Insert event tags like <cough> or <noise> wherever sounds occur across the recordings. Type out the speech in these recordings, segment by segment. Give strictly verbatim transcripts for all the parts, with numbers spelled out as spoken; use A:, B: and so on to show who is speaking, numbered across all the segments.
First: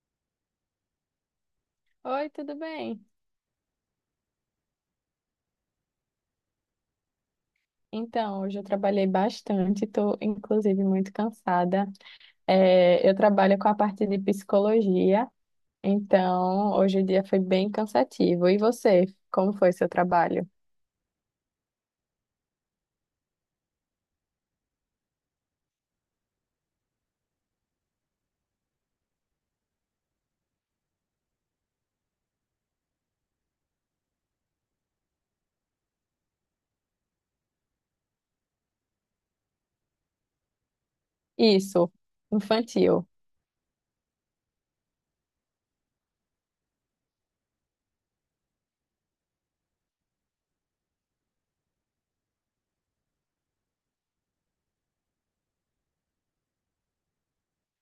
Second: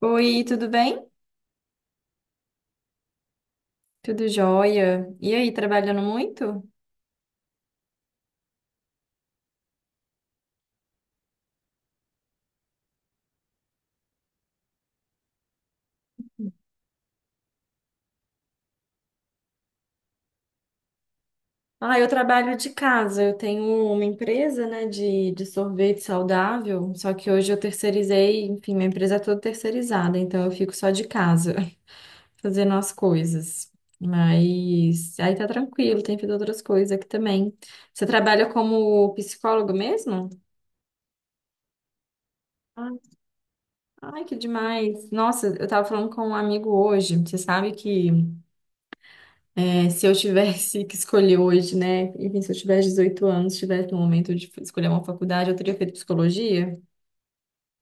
A: Oi, tudo bem?
B: Oi, tudo bem?
A: Tudo jóia? E aí, trabalhando muito?
B: Então, hoje eu trabalhei bastante, estou inclusive muito cansada. É, eu trabalho com a parte de psicologia, então hoje o dia foi bem cansativo. E você, como foi seu trabalho?
A: Ah, eu trabalho de casa. Eu tenho uma empresa, né, de, de sorvete saudável. Só que hoje eu terceirizei, enfim, minha empresa é toda terceirizada, então eu fico só de casa, <laughs> fazendo as coisas. Mas aí tá tranquilo, tem feito outras coisas aqui também. Você trabalha como psicólogo mesmo?
B: Isso,
A: Ah,
B: infantil.
A: ai, que demais. Nossa, eu tava falando com um amigo hoje. Você sabe que. É, se eu tivesse que escolher hoje, né? Enfim, se eu tivesse dezoito anos, tivesse no momento de escolher uma faculdade, eu teria feito psicologia.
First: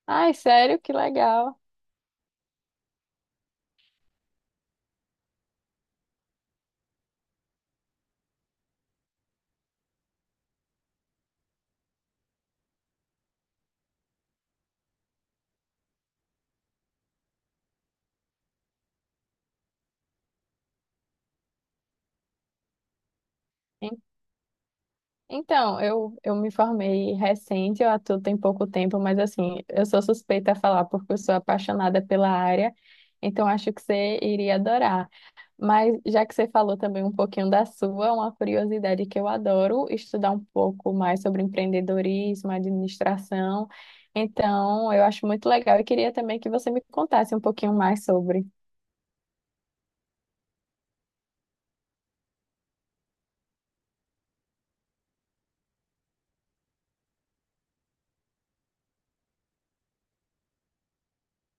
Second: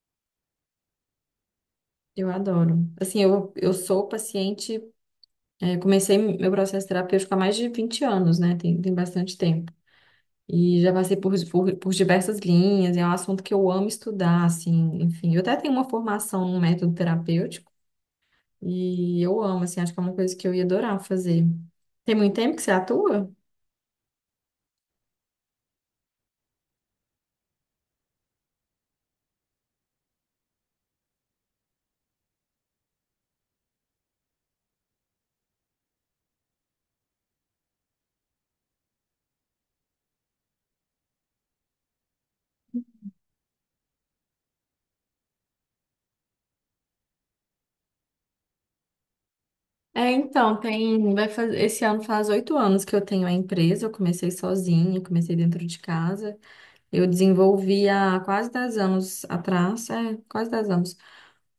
B: Ai, sério? Que legal.
A: Eu adoro. Assim, eu, eu sou paciente, é, comecei meu processo terapêutico há mais de vinte anos, né? Tem, tem bastante tempo. E já passei por, por, por diversas linhas, é um assunto que eu amo estudar, assim, enfim. Eu até tenho uma formação num método terapêutico, e eu amo, assim, acho que é uma coisa que eu ia adorar fazer. Tem muito tempo que você atua?
B: En- Então, eu, eu me formei recente, eu atuo tem pouco tempo, mas assim, eu sou suspeita a falar porque eu sou apaixonada pela área, então acho que você iria adorar. Mas já que você falou também um pouquinho da sua, uma curiosidade que eu adoro estudar um pouco mais sobre empreendedorismo, administração. Então, eu acho muito legal e queria também que você me contasse um pouquinho mais sobre.
A: É, então, tem, vai fazer, esse ano faz oito anos que eu tenho a empresa, eu comecei sozinha, comecei dentro de casa. Eu desenvolvi há quase dez anos atrás, é, quase dez anos,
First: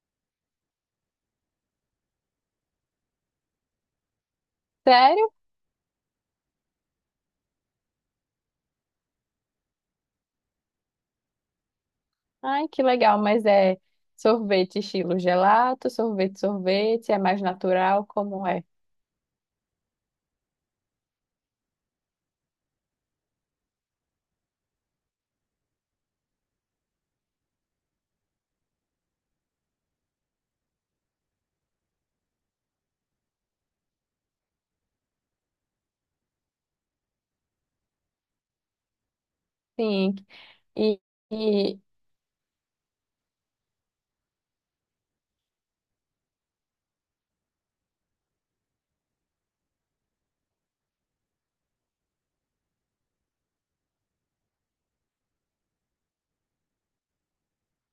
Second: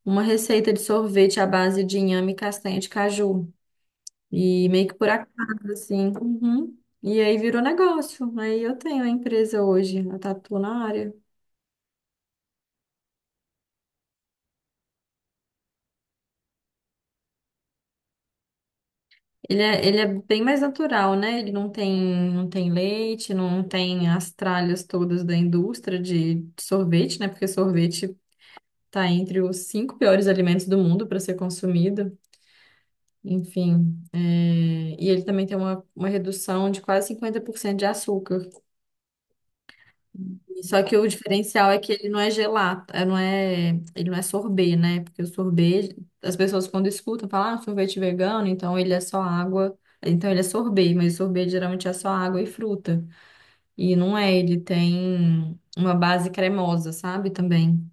A: uma receita de sorvete à base de inhame e castanha de caju. E meio que por
B: Sério?
A: acaso, assim. Uhum. E aí virou negócio. Aí eu tenho a empresa hoje, eu tatuo na área.
B: Ai, que legal, mas é sorvete estilo gelato, sorvete, sorvete, é mais natural, como é?
A: Ele é, ele é bem mais natural, né? Ele não tem, não tem leite, não tem as tralhas todas da indústria de sorvete, né? Porque sorvete tá entre os cinco piores alimentos do mundo para ser consumido. Enfim, é, e ele também tem uma, uma redução de quase cinquenta por cento de açúcar.
B: Sim.
A: Só que
B: E,
A: o diferencial é
B: e
A: que ele não é gelato, é, não é, ele não é sorbet, né? Porque o sorbet, as pessoas quando escutam, falam, ah, sorvete vegano, então ele é só água, então ele é sorbet, mas o sorbet geralmente é só água e fruta. E não é, ele tem uma base cremosa, sabe? Também.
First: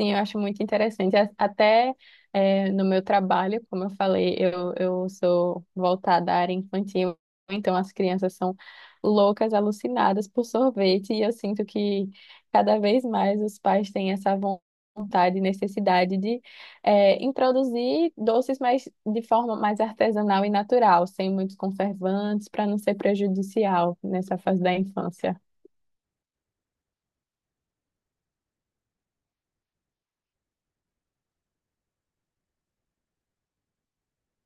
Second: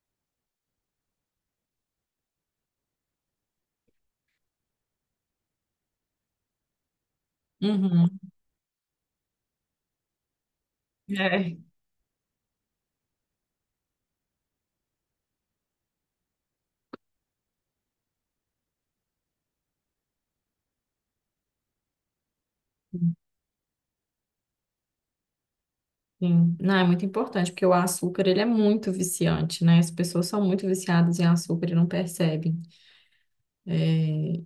B: sim, eu acho muito interessante. A- Até eh, no meu trabalho, como eu falei, eu, eu sou voltada à área infantil, então as
A: Uhum.
B: crianças são loucas, alucinadas por sorvete, e eu
A: É.
B: sinto que cada vez mais os pais têm essa von- vontade e necessidade de eh, introduzir doces, mais de forma mais artesanal e natural, sem muitos conservantes, para não ser prejudicial nessa fase da infância.
A: Sim. Não, é muito importante, porque o açúcar, ele é muito viciante, né? As pessoas são muito viciadas em açúcar e não percebem. É,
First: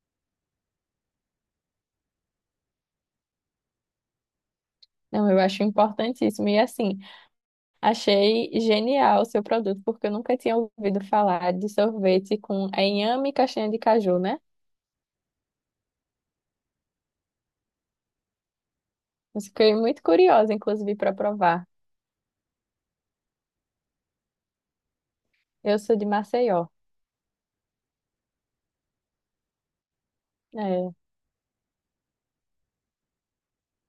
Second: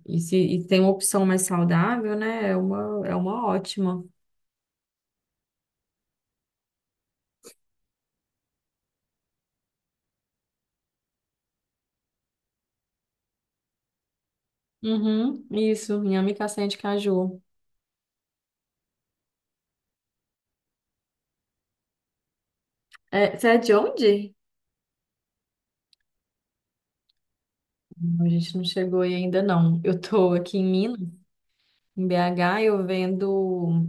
A: e se e tem uma opção mais saudável, né? É uma, é uma ótima.
B: Não, eu acho importantíssimo. E assim, achei genial o seu produto, porque eu nunca tinha ouvido falar de sorvete com inhame e castanha de caju, né?
A: Uhum, isso, inhame castanha de caju.
B: Mas fiquei muito curiosa, inclusive, para provar.
A: É, você é de onde?
B: Eu sou de Maceió.
A: Não, a gente não chegou aí ainda não. Eu tô aqui em
B: É,
A: Minas, em B H, eu vendo.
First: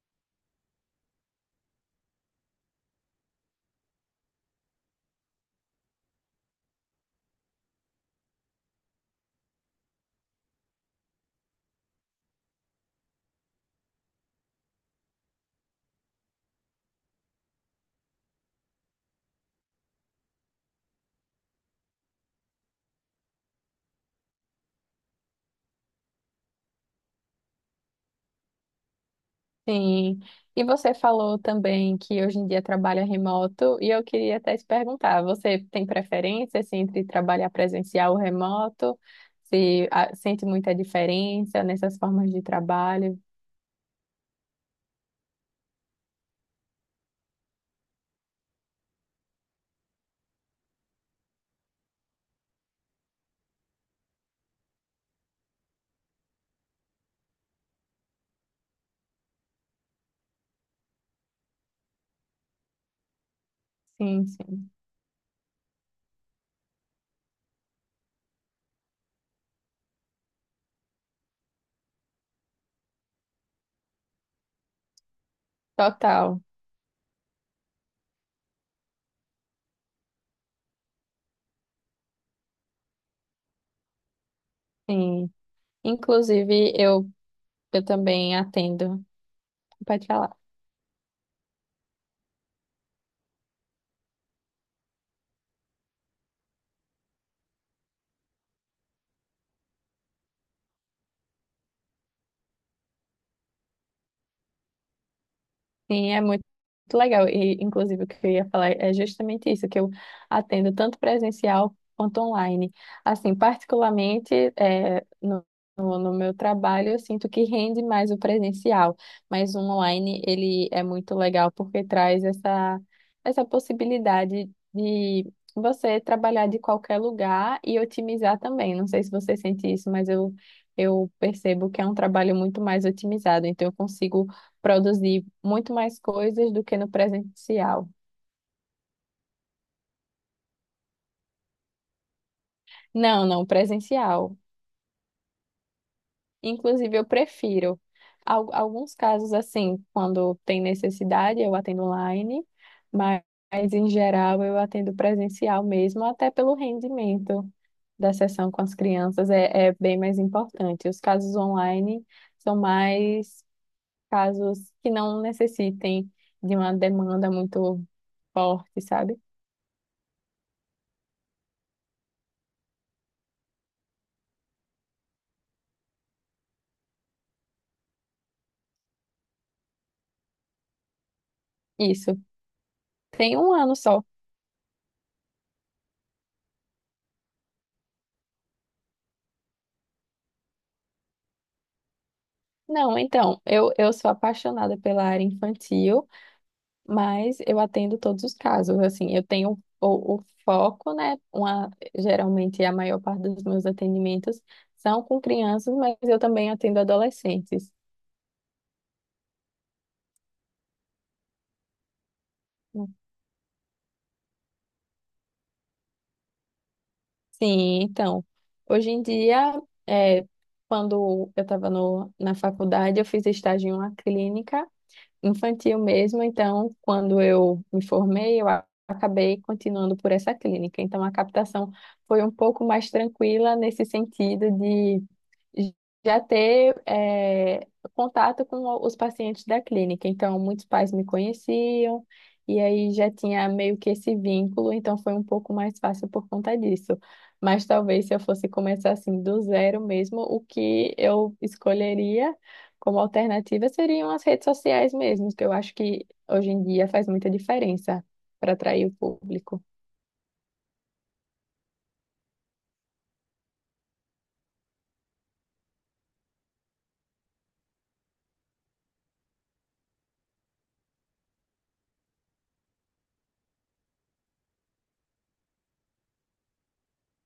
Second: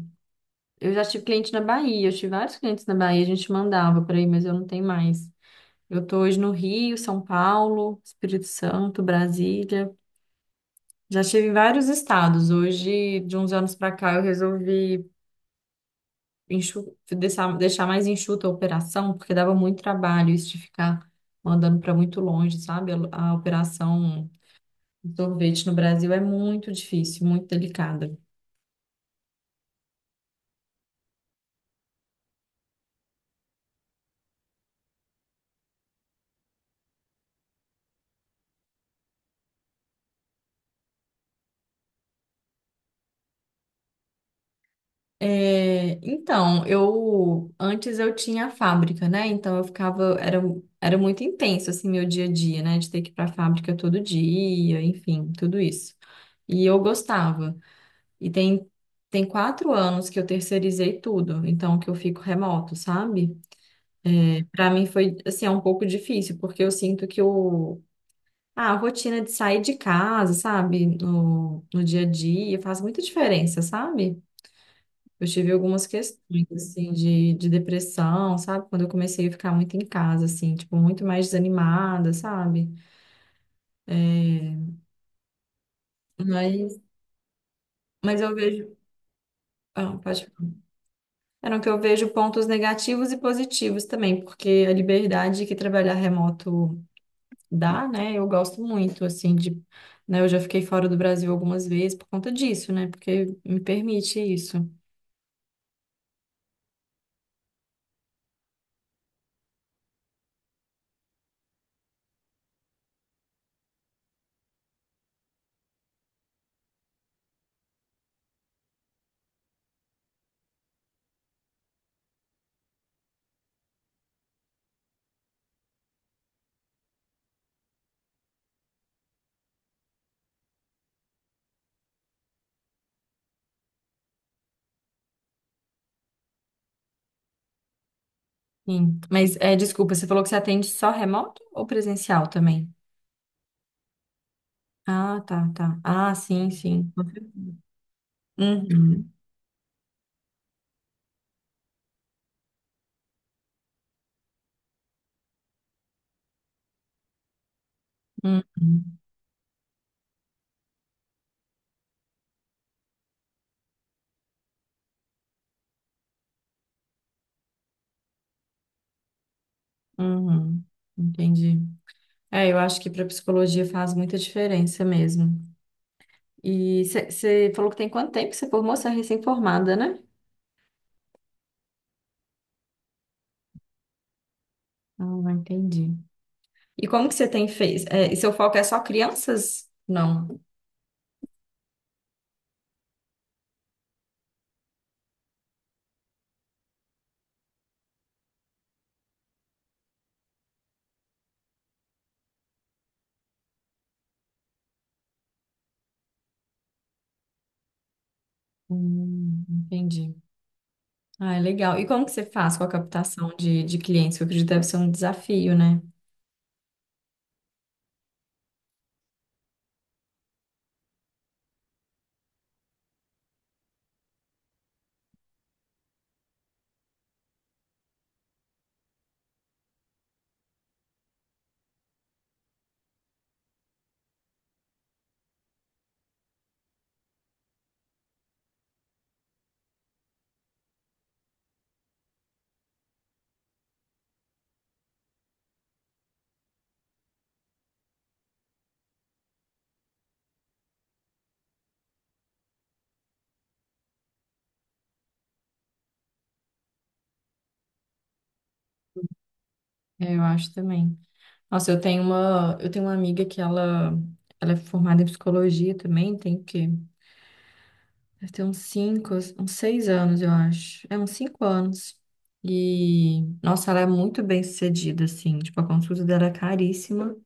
A: Eu já tive cliente na Bahia, eu tive vários clientes na Bahia, a gente mandava por aí, mas eu não tenho mais. Eu tô hoje no Rio, São Paulo, Espírito Santo, Brasília. Já estive em vários estados. Hoje, de uns anos pra cá, eu resolvi enxu- deixar, deixar mais enxuta a operação, porque dava muito trabalho isso de ficar mandando para muito longe, sabe? A, a operação de sorvete no Brasil é muito difícil, muito delicada.
B: sim. E você falou também que hoje em dia trabalha remoto, e eu queria até te perguntar, você tem preferência, assim, entre trabalhar presencial ou remoto? Se ah, sente muita diferença nessas formas de trabalho?
A: É, então, eu antes eu tinha a fábrica, né? Então eu ficava, era, era muito intenso assim meu dia a dia, né? De ter que ir para a fábrica todo dia, enfim, tudo isso. E eu gostava. E tem, tem quatro anos que eu terceirizei tudo, então que eu fico remoto, sabe?
B: Sim,
A: Para
B: sim.
A: mim foi, assim, é um pouco difícil, porque eu sinto que o, ah, a rotina de sair de casa, sabe, no, no dia a dia, faz muita diferença, sabe? Eu tive algumas
B: Total.
A: questões, assim, de, de depressão, sabe? Quando eu comecei a ficar muito em casa, assim, tipo, muito mais desanimada, sabe?
B: Sim. Inclusive,
A: Mas,
B: eu Eu
A: mas eu
B: também
A: vejo,
B: atendo.
A: ah,
B: Pode
A: pode
B: falar.
A: falar. Era que eu vejo pontos negativos e positivos também, porque a liberdade que trabalhar remoto dá, né? Eu gosto muito, assim, de, né? Eu já fiquei fora do Brasil algumas vezes por conta disso, né? Porque me permite isso.
B: Sim, é muito legal. E, inclusive, o que eu ia falar é justamente isso, que eu atendo tanto presencial quanto online. Assim, particularmente, eh, no, no, no meu trabalho, eu sinto que rende mais o presencial, mas o online, ele é muito legal porque traz essa, essa possibilidade de você trabalhar de qualquer lugar e otimizar também. Não sei se você sente isso, mas eu, eu percebo que é um trabalho muito mais otimizado. Então, eu consigo produzir muito mais coisas do que no presencial.
A: Sim. Mas, é, desculpa, você falou que você atende só remoto ou presencial também?
B: Não, não, presencial.
A: Ah, tá, tá. Ah, sim, sim.
B: Inclusive, eu prefiro. Al- Alguns
A: Uhum,
B: casos, assim, quando tem necessidade, eu atendo online, mas, mas em geral eu atendo presencial mesmo, até pelo rendimento da sessão com as
A: uhum,
B: crianças é, é bem mais importante. Os casos online são mais casos que não necessitem de uma demanda muito forte, sabe?
A: uhum. Entendi. É, eu acho que para psicologia faz muita diferença mesmo. E você falou que tem quanto tempo que você formou? Você é recém-formada, né?
B: Isso. Tem um ano só.
A: Ah, entendi. E como que você tem feito? É, e seu foco é só crianças? Não.
B: Não, então, eu, eu sou apaixonada pela área infantil, mas eu atendo todos os casos. Assim, eu tenho o, o foco, né? Uma, geralmente a maior parte dos meus atendimentos são com crianças, mas eu também atendo adolescentes.
A: Hum, entendi. Ah, é legal. E como que você faz com a captação de, de clientes? Eu acredito que deve ser um desafio, né?
B: Sim, então, hoje em dia, é, quando eu estava na faculdade, eu fiz estágio em uma clínica infantil mesmo. Então, quando eu me formei, eu a- acabei continuando por essa clínica. Então, a captação foi um pouco mais tranquila nesse sentido de já ter eh, contato com o- os pacientes da clínica. Então, muitos pais me conheciam. E aí já tinha meio que esse vínculo, então foi um pouco mais fácil por conta disso. Mas talvez se eu fosse começar assim do zero mesmo, o que eu escolheria como alternativa seriam as redes sociais mesmo, que eu acho que hoje em dia faz muita diferença para atrair o público.
A: É, eu acho também. Nossa, eu tenho uma, eu tenho uma amiga que ela, ela é formada em psicologia também, tem o quê? Deve ter uns cinco, uns seis anos, eu acho. É, uns cinco anos. E, nossa, ela é muito bem sucedida, assim. Tipo, a consulta dela é caríssima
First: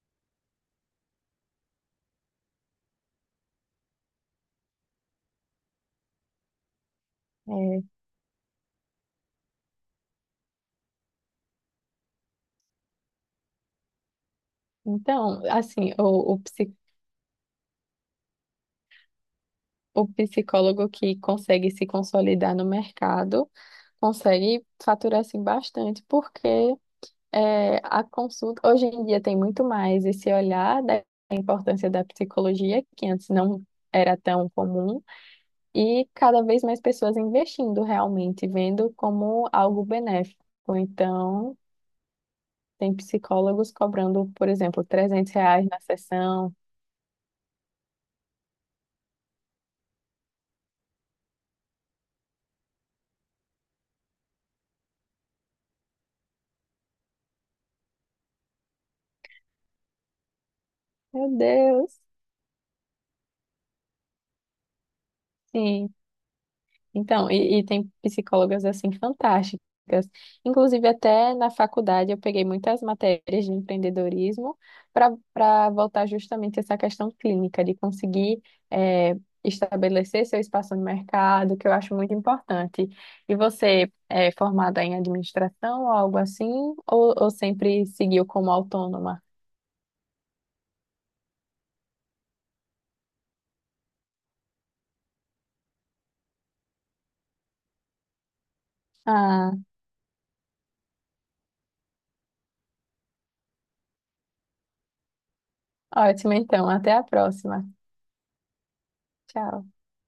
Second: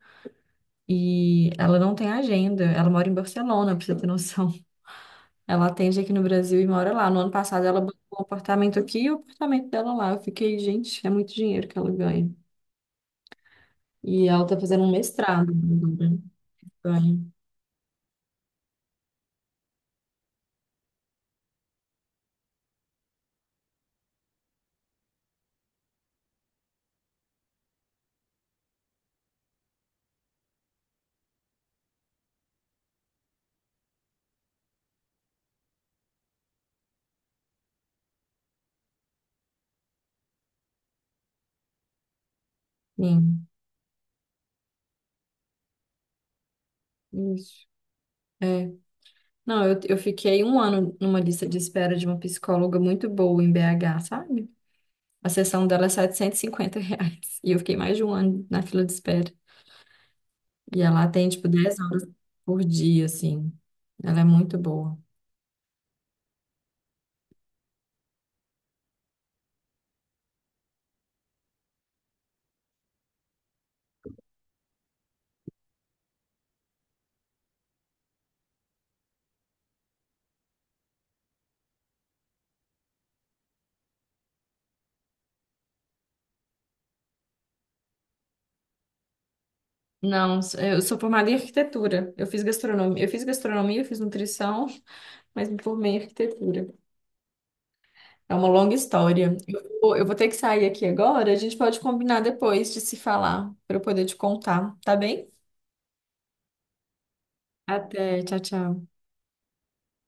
A: e ela não tem agenda. Ela mora em Barcelona, pra você ter noção. Ela atende aqui no Brasil e mora lá. No ano passado ela
B: É,
A: bancou um apartamento aqui e o apartamento dela lá. Eu fiquei, gente, é muito dinheiro que ela ganha. E ela tá fazendo um
B: então,
A: mestrado
B: assim,
A: agora.
B: o, o, psi-
A: Ganha.
B: o psicólogo que consegue se consolidar no mercado consegue faturar assim, bastante, porque é, a consulta hoje em dia tem muito mais esse olhar da importância da psicologia, que antes não era tão comum. E cada vez mais pessoas investindo realmente, vendo como algo benéfico. Então, tem
A: Sim,
B: psicólogos cobrando, por exemplo, trezentos reais na sessão.
A: isso. É. Não, eu, eu fiquei um ano numa lista de espera de uma psicóloga muito boa em B H, sabe? A sessão dela é setecentos e cinquenta reais. E eu fiquei mais de um ano na fila de espera. E ela
B: Meu
A: atende, tipo, dez
B: Deus!
A: horas por dia, assim. Ela é muito boa.
B: Sim, então, e, e tem psicólogas assim fantásticas. Inclusive, até na faculdade eu peguei muitas matérias de empreendedorismo para para voltar justamente essa questão clínica, de conseguir eh, estabelecer seu espaço no mercado, que eu acho muito importante. E você é formada em administração ou algo assim, ou, ou sempre seguiu como autônoma?
A: Não, eu sou formada em arquitetura. Eu fiz gastronomia, eu fiz gastronomia, eu fiz nutrição, <laughs> mas me formei em arquitetura. É uma longa história.
B: Ah,
A: Eu vou, eu vou ter que sair aqui agora. A gente pode combinar depois de se falar, para eu poder te contar, tá bem?
B: ótimo, então. Até a próxima.
A: Até, tchau, tchau.
B: Tchau.